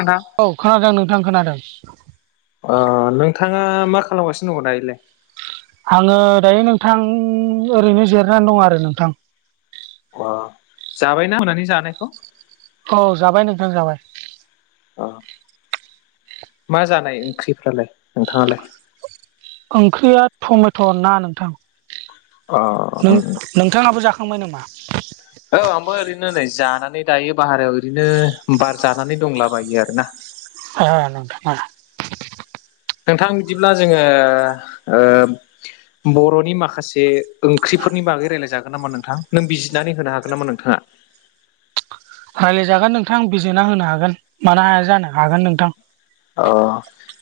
एबा औ खोनादों नोंथां खोनादों। नोंथाङा मा खालामगासिनो दं दा बेलाय आङो दायो नोंथां ओरैनो जिरनानै दं आरो नोंथां अ जाबायना मोनानि जानायखौ? औ जाबाय नोंथां जाबाय। अ मा जानाय ओंख्रिफ्रालाय नोंथाङालाय ओंख्रिया टमेट' ना नोंथां अ नों उम उम नोंथाङाबो जाखांबाय नामा? औ आंबो ओरैनो नै जानानै दायो बाहेरायाव ओरैनो बार जानानै दंलाबायो आरो ना। ओ नोंथां ओ नोंथां बिदिब्ला जोङो बर'नि माखासे ओंख्रिफोरनि बागै रायज्लाय जागोन नामा नोंथां नों बिजिरनानै होनो हागोन नामा नोंथाङा रायज्लायजागोन नोंथां आं बिजिरना होनो हागोन मानो हाया जानो हागोन नोंथां अ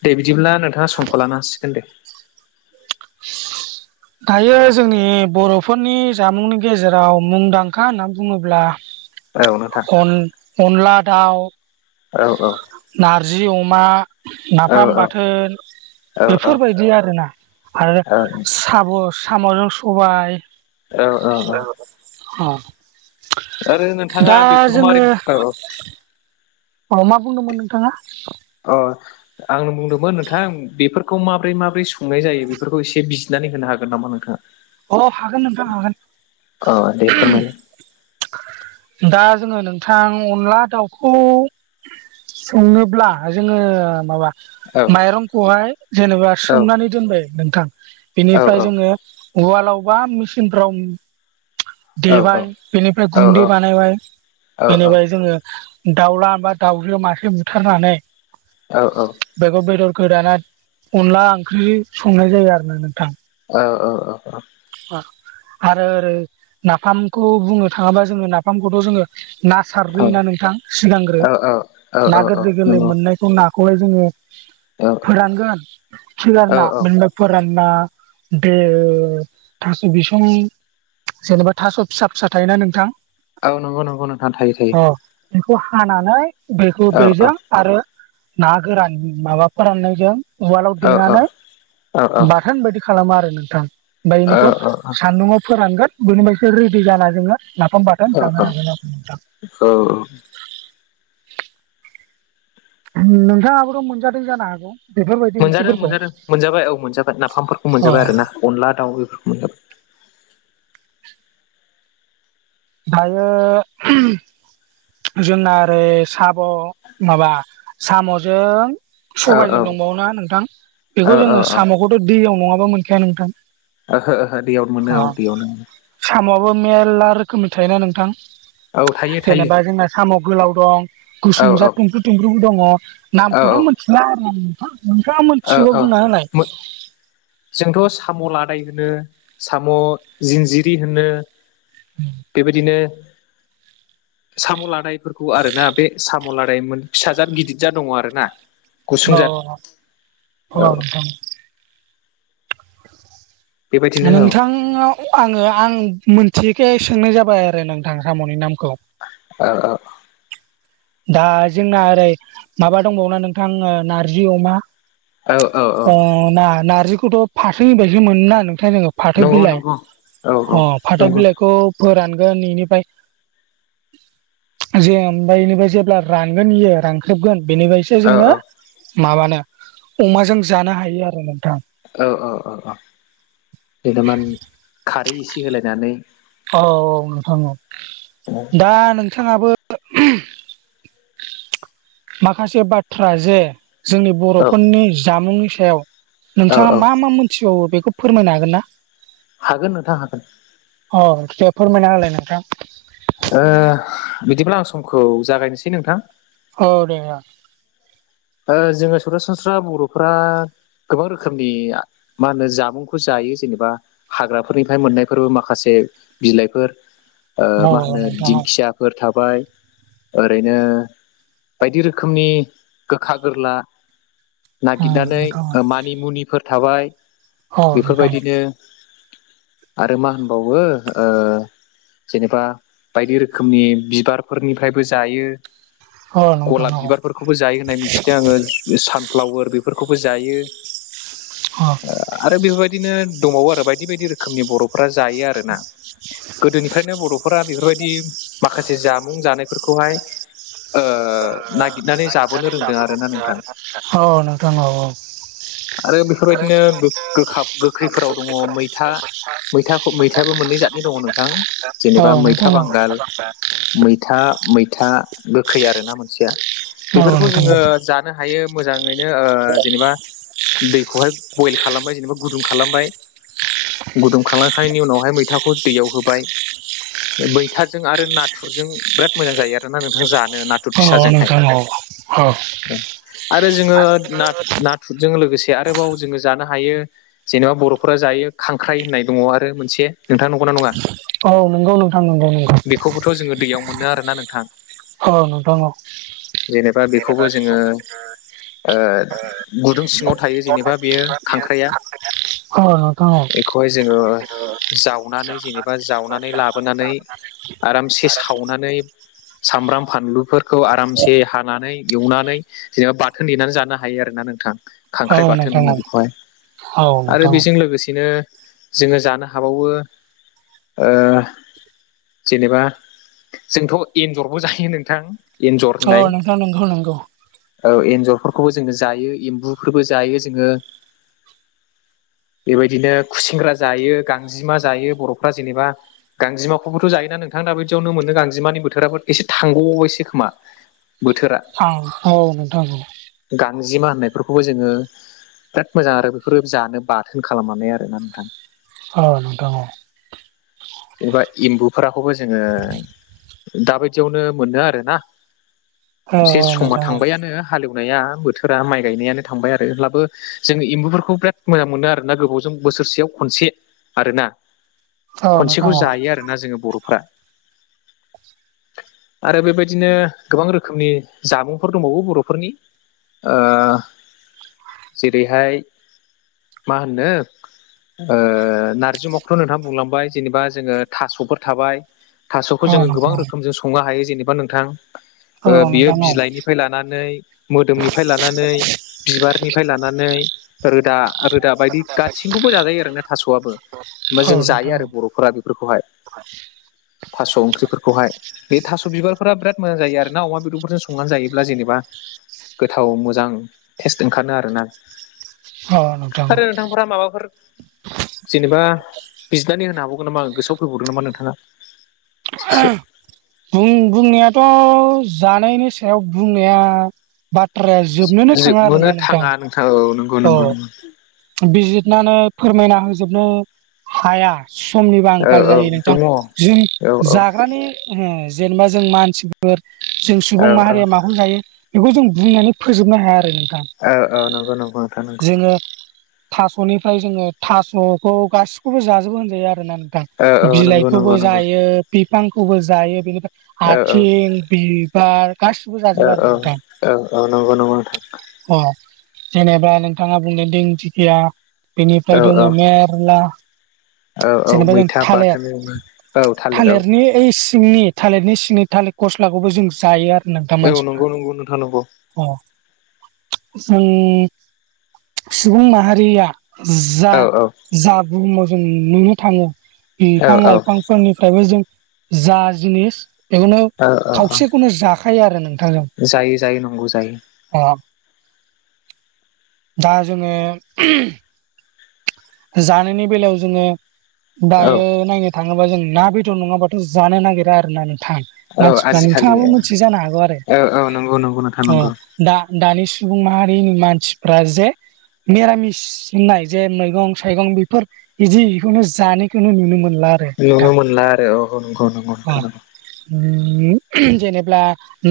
दे बिदिब्ला नोंथाङा समखौ लानो हासिगोन दे दायो जोंनि बर'फोरनि जामुंनि गेजेराव मुंदांखा होननानै बुङोब्ला औ नोंथां अनला दाउ औ औ नारजि अमा औ नाफाम औ बाथोन औ बेफोरबायदि आरोना आरो साब' साम'जों सबाय औ औ औ आरो नोंथाङा दा बेफोरखौ जोङो माबोरैनो अ मा बुंदोंमोन नोंथाङा? अ आंनो बुंदोंमोन नोंथां बेफोरखौ माबोरै माबोरै संनाय जायो बेफोरखौ एसे बिजिनानै होनो हागोन नामा नोंथाङा? अ हागोन नोंथां हागोन। अ दे फोरमायलाय दा जोङो नोंथां अनला दाउखौ संनोब्ला जोङो माबा औ माइरंखौहाय जेनेबा औ सोमनानै दोनबाय नोंथां औ औ बेनिफ्राय जोङो उवालाव बा मेसिनफ्राव औ देबाय बेनिफ्राय औ औ गुन्दै बानायबाय औ बेनिफ्राय जोङो दाउलाबा दाउजो मासे बुथारनानै औ औ। बेगर बेदरखौ दाना अनला ओंख्रि संनाय जायो आरो ना नोंथां औ औ औ औ। आरो ओरै नाफामखौ बुंनो थाङोबा जोङो नाफामखौथ' जोङो ना सारग्रोयोना नोंथां सिगांग्रो औ ना औ औ गोरलै गोरलै नंगौ मोननाय नाखौहाय जोङो औ फोरानगोन सिगार औ ना औ बेनिफ्राया फोराना देयो थास' बिसं जेनेबा थास' फिसा फिसा थायोना नोंथां? नंगौ नंगौ नोंथां थायो थायो अ बेखौ हानानै बेखौ औ औ बेजों आरो ना गोरान माबा फोराननायजों उवालाव औ देनानै औ बाथोन बायदि। खालामा आरो नोंथां ओमफ्राय बेनिखौ अ-अ सानदुङआव फोरानांगोन बेनिफ्रायसो रेडि जा जोङो नाफाम बाथोन औ जानो हागोन नोंथां। औ औ। नोंथाङाबोथ' मोनजादों जानो हागौ बेफोरबायदि मोनजादों ओंख्रिफोरखौ मोनजादों मोनजाबाय औ मोनजाबाय नाफामफोरखौ अ मोनजाबाय आरो ना अनला दाउ बेफोरखौ मोनो दायो जोंना ओरै साब माबा साम'जों औ सबायजों औ दंबावो ना नोंथां औ बेखौ जोङो औ साम'खौथ' दैयाव नङाबा मोनखाया नोंथां। ओहो ओहो दैयावनो मोनो औ दैयावनो। साम'आबो मेरला रोखोमनि थायोना नोंथां औ थायो थायो जेनेबा जोंना साम' गोलाव दं औ गुसुं जाद थुमफ्रु थुमफ्रुबो दङ औ नामखौथ' मोन ना आरो नोंथां। नोंथाङा औ मिथिगौबा औ बुंना होनालाय जोंथ' साम' लादाय होनो साम' जिनजिरि होनो बेबायदिनो साम' लादायफोरखौ आरो ना बे साम' लादायमोन फिसा जाद गिदिर जाद दङ आरो ना गुसुं औ जाद औ अ नोंथां बेबायदिनो औ नोंथांआव आङो आं मिथियैखाय सोंनाय जाबाय आरो नोंथां साम'नि नामखौ। औ औ दा जोंना ओरै माबा दंबावोना नोंथां नारजि अमा औ औ औ ओ ना नारजिखौथ' फाथोनि बायसो मोनो ना नोंथां जोङो फाथो नंगौ बिलाइ नंगौ औ औ अ फाथो नंगौ बिलाइखौ फोरानगोन बेनिफ्राय जे ओमफ्राय बेनिफ्राय जेब्ला रानगोन इयो रानख्रेबगोन बेनिफ्रायसो औ जोङो माबानो अमाजों जानो हायो आरो नोंथां। औ औ औ औ देदामानि खारै एसे होलायनानै औ औ नोंथां औ दा नोंथाङाबो माखासे बाथ्रा जे जोंनि औ बर'फोरनि जामुंनि सायाव औ औ नोंथाङा मा मा मोनथिबावो बेखौ फोरमायनो हागोन ना? हागोन नोंथां हागोन अ दे फोरमायना होलाय नोंथां ओ बिदिब्ला आं समखौ जागायनोसै नोंथां औ दे ओ ओ जोङो सरासनस्रा बर'फोरा गोबां रोखोमनि मा होनो जामुंखौ जायो जेनेबा हाग्राफोरनिफ्राय मोननायफोरबो माखासे बिलाइफोर ओ औ मा होनो नोंथां दिंखिया फोर थाबाय ओरैनो बायदि रोखोमनि गोखा गोरला औ नागिरनानै ओ मानि मुनिफोर थाबाय उम नोंथां बेफोरबायदिनो आरो मा होनबावो ओ जेनेबा बायदि रोखोमनि बिबारफोरनिफ्रायबो जायो। औ नोंथां औ नोंथां गलाब औ बिबारफोरखौबो जायो होननाय मिथिदों आङो सानफ्लावार बेफोरखौबो जायो अ आरो बेफोरबायदिनो दंबावो आरो बायदि बायदि रोखोमनि बर'फ्रा जायो आरोना। गोदोनिफ्रायनो बर'फोरा बेफोरबायदि माखासे जामुं जानायफोरखौहाय ओ नागिरनानै जाब [unintelligible] अ नोंथां अ अ आरो बेफोरबायदिनो गोग गोखा गोखैफोराव दङ मैथा मै मैथाखौ मैथायाबो मोननै जादनि दङ नोंथां औ जेनेबा औ मैथा नोंथां बांगाल मै मैथा मैथा गोखै आरोना मोनसेया। औ बेफोरखौ नोंथां जोङो जानो हायो मोजाङैनो ओ जेनेबा दैखौहाय बयल खालामबाय जेनेबा गुदुं खालामबाय गुदुं खालाखांनायनि उनावहाय मैथाखौ दैयाव होबाय मैथाजों आरो नाथुरजों बिराद मोजां जायो आरोना नोंथां जानो नाथुर औ फिसाजोंहाय। नोंथां [unintelligible] आरो जोङो नाथ-नाथुरजों लोगोसे आरोबाव जोङो जानो हायो जेनेबा बर'फोरा जायो खांख्राइ होननाय दङ आरो मोनसे नोंथां नंगौना नङा औ नंगौ नोंथां नंगौ नंगौ बेखौबोथ' जोङो दैयाव मोनो आरोना नोंथां अ नोंथां अ जेनेबा बेखौबो जोङो [inaudible] ओ गुदुं सिङाव थायो जेनेबा बेयो खांख्राइया औ औ नोंथां औ बेखौहाय जोङो जावनानै जेनेबा जावनानै लाबोनानै आरामसे सावनानै सामब्राम फानलुफोरखौ आरामसे नानै एवनानै जेनेबा बाथोन देनानै जानो हायो आरोना नोंथां खांख्राइ औ बाथोन नोंथां होनो औ बेखौहाय औ आरो नोंथां बेजों लोगोसेनो जोङो जानो हाबावो ओ जेनेबा जोंथ' एन्जरबो जायो नोंथां एन्जर अ होननाय नोंथां नंगौ नंगौ औ एन्जरफोरखौबो जोङो जायो एम्बुफोरबो जायो जोङो बेबायदिनो खुसेंग्रा जायो गांजेमा जायो बर'फ्रा जेनेबा गांजेमाखौबोथ' जायोना नोंथां दा बिदियावनो मोनो गांजेमानि बोथााबो एसे थांगबायसो खोमा बोथोरा खांख्राइ [unintelligible] गांजेमा होननायफोरखौहाय जोङो बिराद मोजां आरो बेफोरो जानो बाथोन खालामनानै आरोना नोंथां अ नोंथां अ जेनेबा एम्बु फोराखौबो जोङो दाबायदियावनो मोनो आरो ना औ एसे समा नोंथां औ थांबायानो हालेवनाया बोथोरा माइ गायनायानो थांबाय आरो अब्लाबो जों एम्बुफोरखौ बिराद मोजां मोनो आरोना गोबावजों बोसोरसेयाव खनसे आरोना औ खनसेखौ नोंथां औ जायो आरो ना जोङो बर'फ्रा आरो बेबायदिनो गोबां रोखोमनि जामुंफोर दंबावो बर'फोरनि ओ जेरैहाय मा होनो नारजि अमाखौथ' नोंथाङा बुंलांबाय जेनेबा जोङो थास'फोर थाबाय थास'खौ औ जोङो गोबां नोंथां रोखोमजों संनो हायो जेनेबा नोंथां औ बियो नोंथां बिलाइनिफ्राय लानानै मोदोमनिफ्राय लानानै बिबारनिफ्राय लानानै रोदा रोदा बायदि गासैखौबो जाजायो आरो ना थास'आबो बा औ जों नोंथां जायो औ आरो बर'फोरा बेफोरखौहाय थास' ओंख्रिफोरखौहाय बे थास' बिबारफोरा बिराद मोजां जायो आरो ना अमा बेदरफोरजों संनानै जायोब्ला जेनेबा गोथाव मोजां टेस्ट ओंखारो आरोना औ नोंथां औ आरो नोंथांफोरा माबाफोर जेनेबा बिजिरनानै होनो हाबावगोन नामा गोसोआव फैबावदों नामा नोंथाङा एसे बुं-बुंनायाथ' जानायनि सायाव बुंनाया बाथ्राया जोबनोनो थाङा आरोना नोंथां थाङा औ नंगौ अ नंगौ नंगौ बिजिरनानै फोरमायना होजोबनो हाया समनिबो औ आंखाल औ जायो नोंथां दङ औ जों औ जाग्रानि उम जेनेबा जों मानसि फोर जों औ सुबुं माहारिया माखौ जायो बेखौ जों बुंनानै फोजोबनो हाया आरो नोंथां औ औ नंगौ नंगौ नोंथां नंगौ जोङो थास'निफ्राय जोङो थास'खौ गासिखौबो जाजोबो होनजायो आरोना नोंथां औ औ नंगौ नंगौ बिलाइखौबो नंगौ जायो बिफांखौबो जायो बेनिफ्राय औ औ आथिं बिबार गासिबो औ जाजोबो आरो औ नोंथां औ औ नंगौ नंगौ नोंथां अ जेनेबा नोंथाङा बुंदो दिंथिखिया बेनिफ्राय औ औ दङो मेरला औ औ जेनेबा जों मैथा थालिर बाथोन। औ थालिराव थालिरनि ओइ सिंनि थालिरनि सिंनि थालिर गस्लाखौबो जों जायो आरो नोंथां औ मानसिफ्रा। नंगौ नंगौ नोंथां नंगौ अ जों सुबुं माहारिया जा औ औ -जा बुहुमाव जों नुनो थाङो बिफां औ लाइफांफोरनिफ्रायबो जों जा जिनिस बेखौनो औ औ औ खावसेखौनो जाखायो आरो नोंथां जों। जायो जायो नंगौ जायो दा जोङो जानायनि बेलायाव जोङो औ दायो नायनो थाङोबा जों ना बेदर नङाबाथ' जानो नागिरा आरो ना नोंथां। औ मानसिफ्रा आजिखालि नोंथाङाबो मोनथि जानो हागौ आरो औ औ नंगौ नंगौ नोंथां अ नंगौ दा दानि सुबुं माहारिनि मानसिफ्रा जे मिरामिस होननाय जे मैगं थाइगं बेफोर बिदि बेखौनो जानायखौनो नुनो मोनला। आरो नुनो नोंथां मोनला आरो औ -औ नंगौ नंगौ नोंथां नंगौ। जेनेबा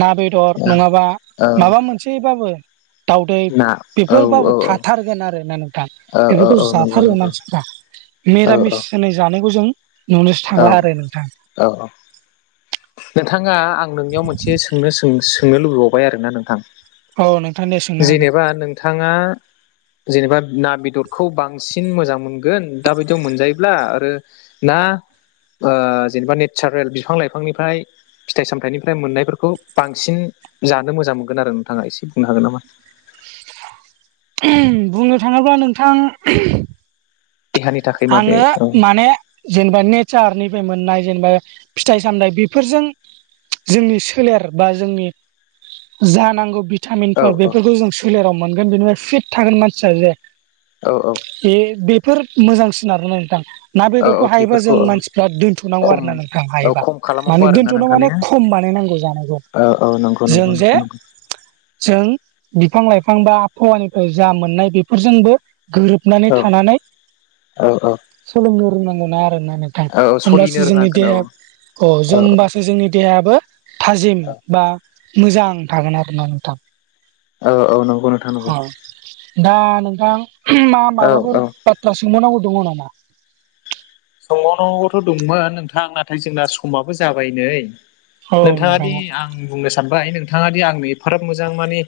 ना बेदर औ नङाबा औ माबा मोनसे सेबाबो दावदै ना औ बेफोरबाबो थाथारगोन आरो ना नोंथां। ओ ओ औ नंगौ थारो नंगौ मानसिफ्रा औ मिरामिस औ होनाय जानायखौ जों नुनोसो थांला आरो नोंथां। औ औ नोंथाङा आं नोंनियाव मोनसे सोंनो सों सोंनो लुबैबावबाय आरोना नोंथां। औ नोंथां दे सोंनो हागोन जेनेबा नोंथाङा जेनेबा ना बेदरखौ बांसिन मोजां मोनगोन दा बादियाव मोनजायोब्ला आरो ना ओ जेनेबा नेचारेल बिफां लाइफांनिफ्राय फिथाइ सामथाइनिफ्राय मोननायफोरखौ बांसिन जानो मोजां मोनगोन आरो नोंथाङा एसे बुंनो हागोन नामा? बुंनो थाङोब्ला नोंथां देहानि थाखाय माबे आङो औ माने जेनेबा नेचारनिफ्राय मोननाय जेनेबा फिथाइ सामथाइ बेफोरजों जोंनि सोलेर बा जोंनि जा नांगौ भि औ टामिनफोर औ बेफोरखौ जों सोलेराव मोनगोन बेनिफ्राय फिट थागोन मानसिया जे। औ औ ए बेफोर मोजांसिन आरोना नोंथां। ना औ औ बेदरखौ हायोबा थैफोरखौ जों औ मानसिफ्रा दोनथ'नांगौ खम आरोना नोंथां औ हायोबा खम खालामनांगौ माने आरोना दोन्थ'नो नोंथां ने माने खम बानायनांगौ जा औ औ नंगौ नंगौ नोंथां नंगौ। जों बिफां लाइफां बा आबहावानिफ्राय जा मोननाय बेफोरजोंबो गोरोब हाबनानै औ थानानै औ औ सोलोंनो रोंनांगौ ना आरोना नोंथां। औ औ सलिनो होमब्लासो जोंनि रोंनांगोन औ देहाया अ' औ जों होमबासो जोंनि देहायाबो थाजिम बा मोजां थागोन आरोना नोंथां। औ औ नंगौ नोंथां। नंगौ अ' दा नोंथां मा औ औ माबाफोर बाथ्रा सोंबावनांगौ दङ नामा? सोंबावनांगौथ' दंमोन नोंथां नाथाय जोंना समाबो जाबाय नै। औ नोंथाङा दि नोंथां आं बुंनो सानबाय नोंथाङा दि आंनो एफाराब मोजां माने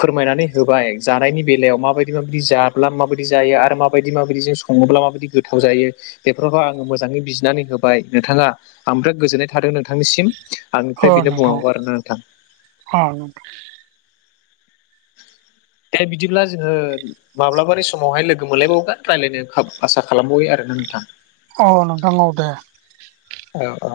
फोरमायनानै होबाय जानायनि बेलायाव माबायदि माबायदि जाब्ला माबायदि जायो आरो माबायदि माबायदि जों सङोब्ला माबायदि गोथाव जायो। बेफोरखौव आंनो मोजाङै बिजिरनानै होबाय नोंथाङा आं बिराद गोजोननाय थादों नोंथांनिसिम। आंनिफ्राय बिनो बुंनांगौ आरोना नोंथां। औ नोंथां। दा बिदिब्ला जोङो माब्लाबानि समावहाय लोगो मोनलायबावोब्ला रायलायनो खाबु आसा खालामबावयो आरोना नोंथां। औ नोंथां औ दे। औ ओ।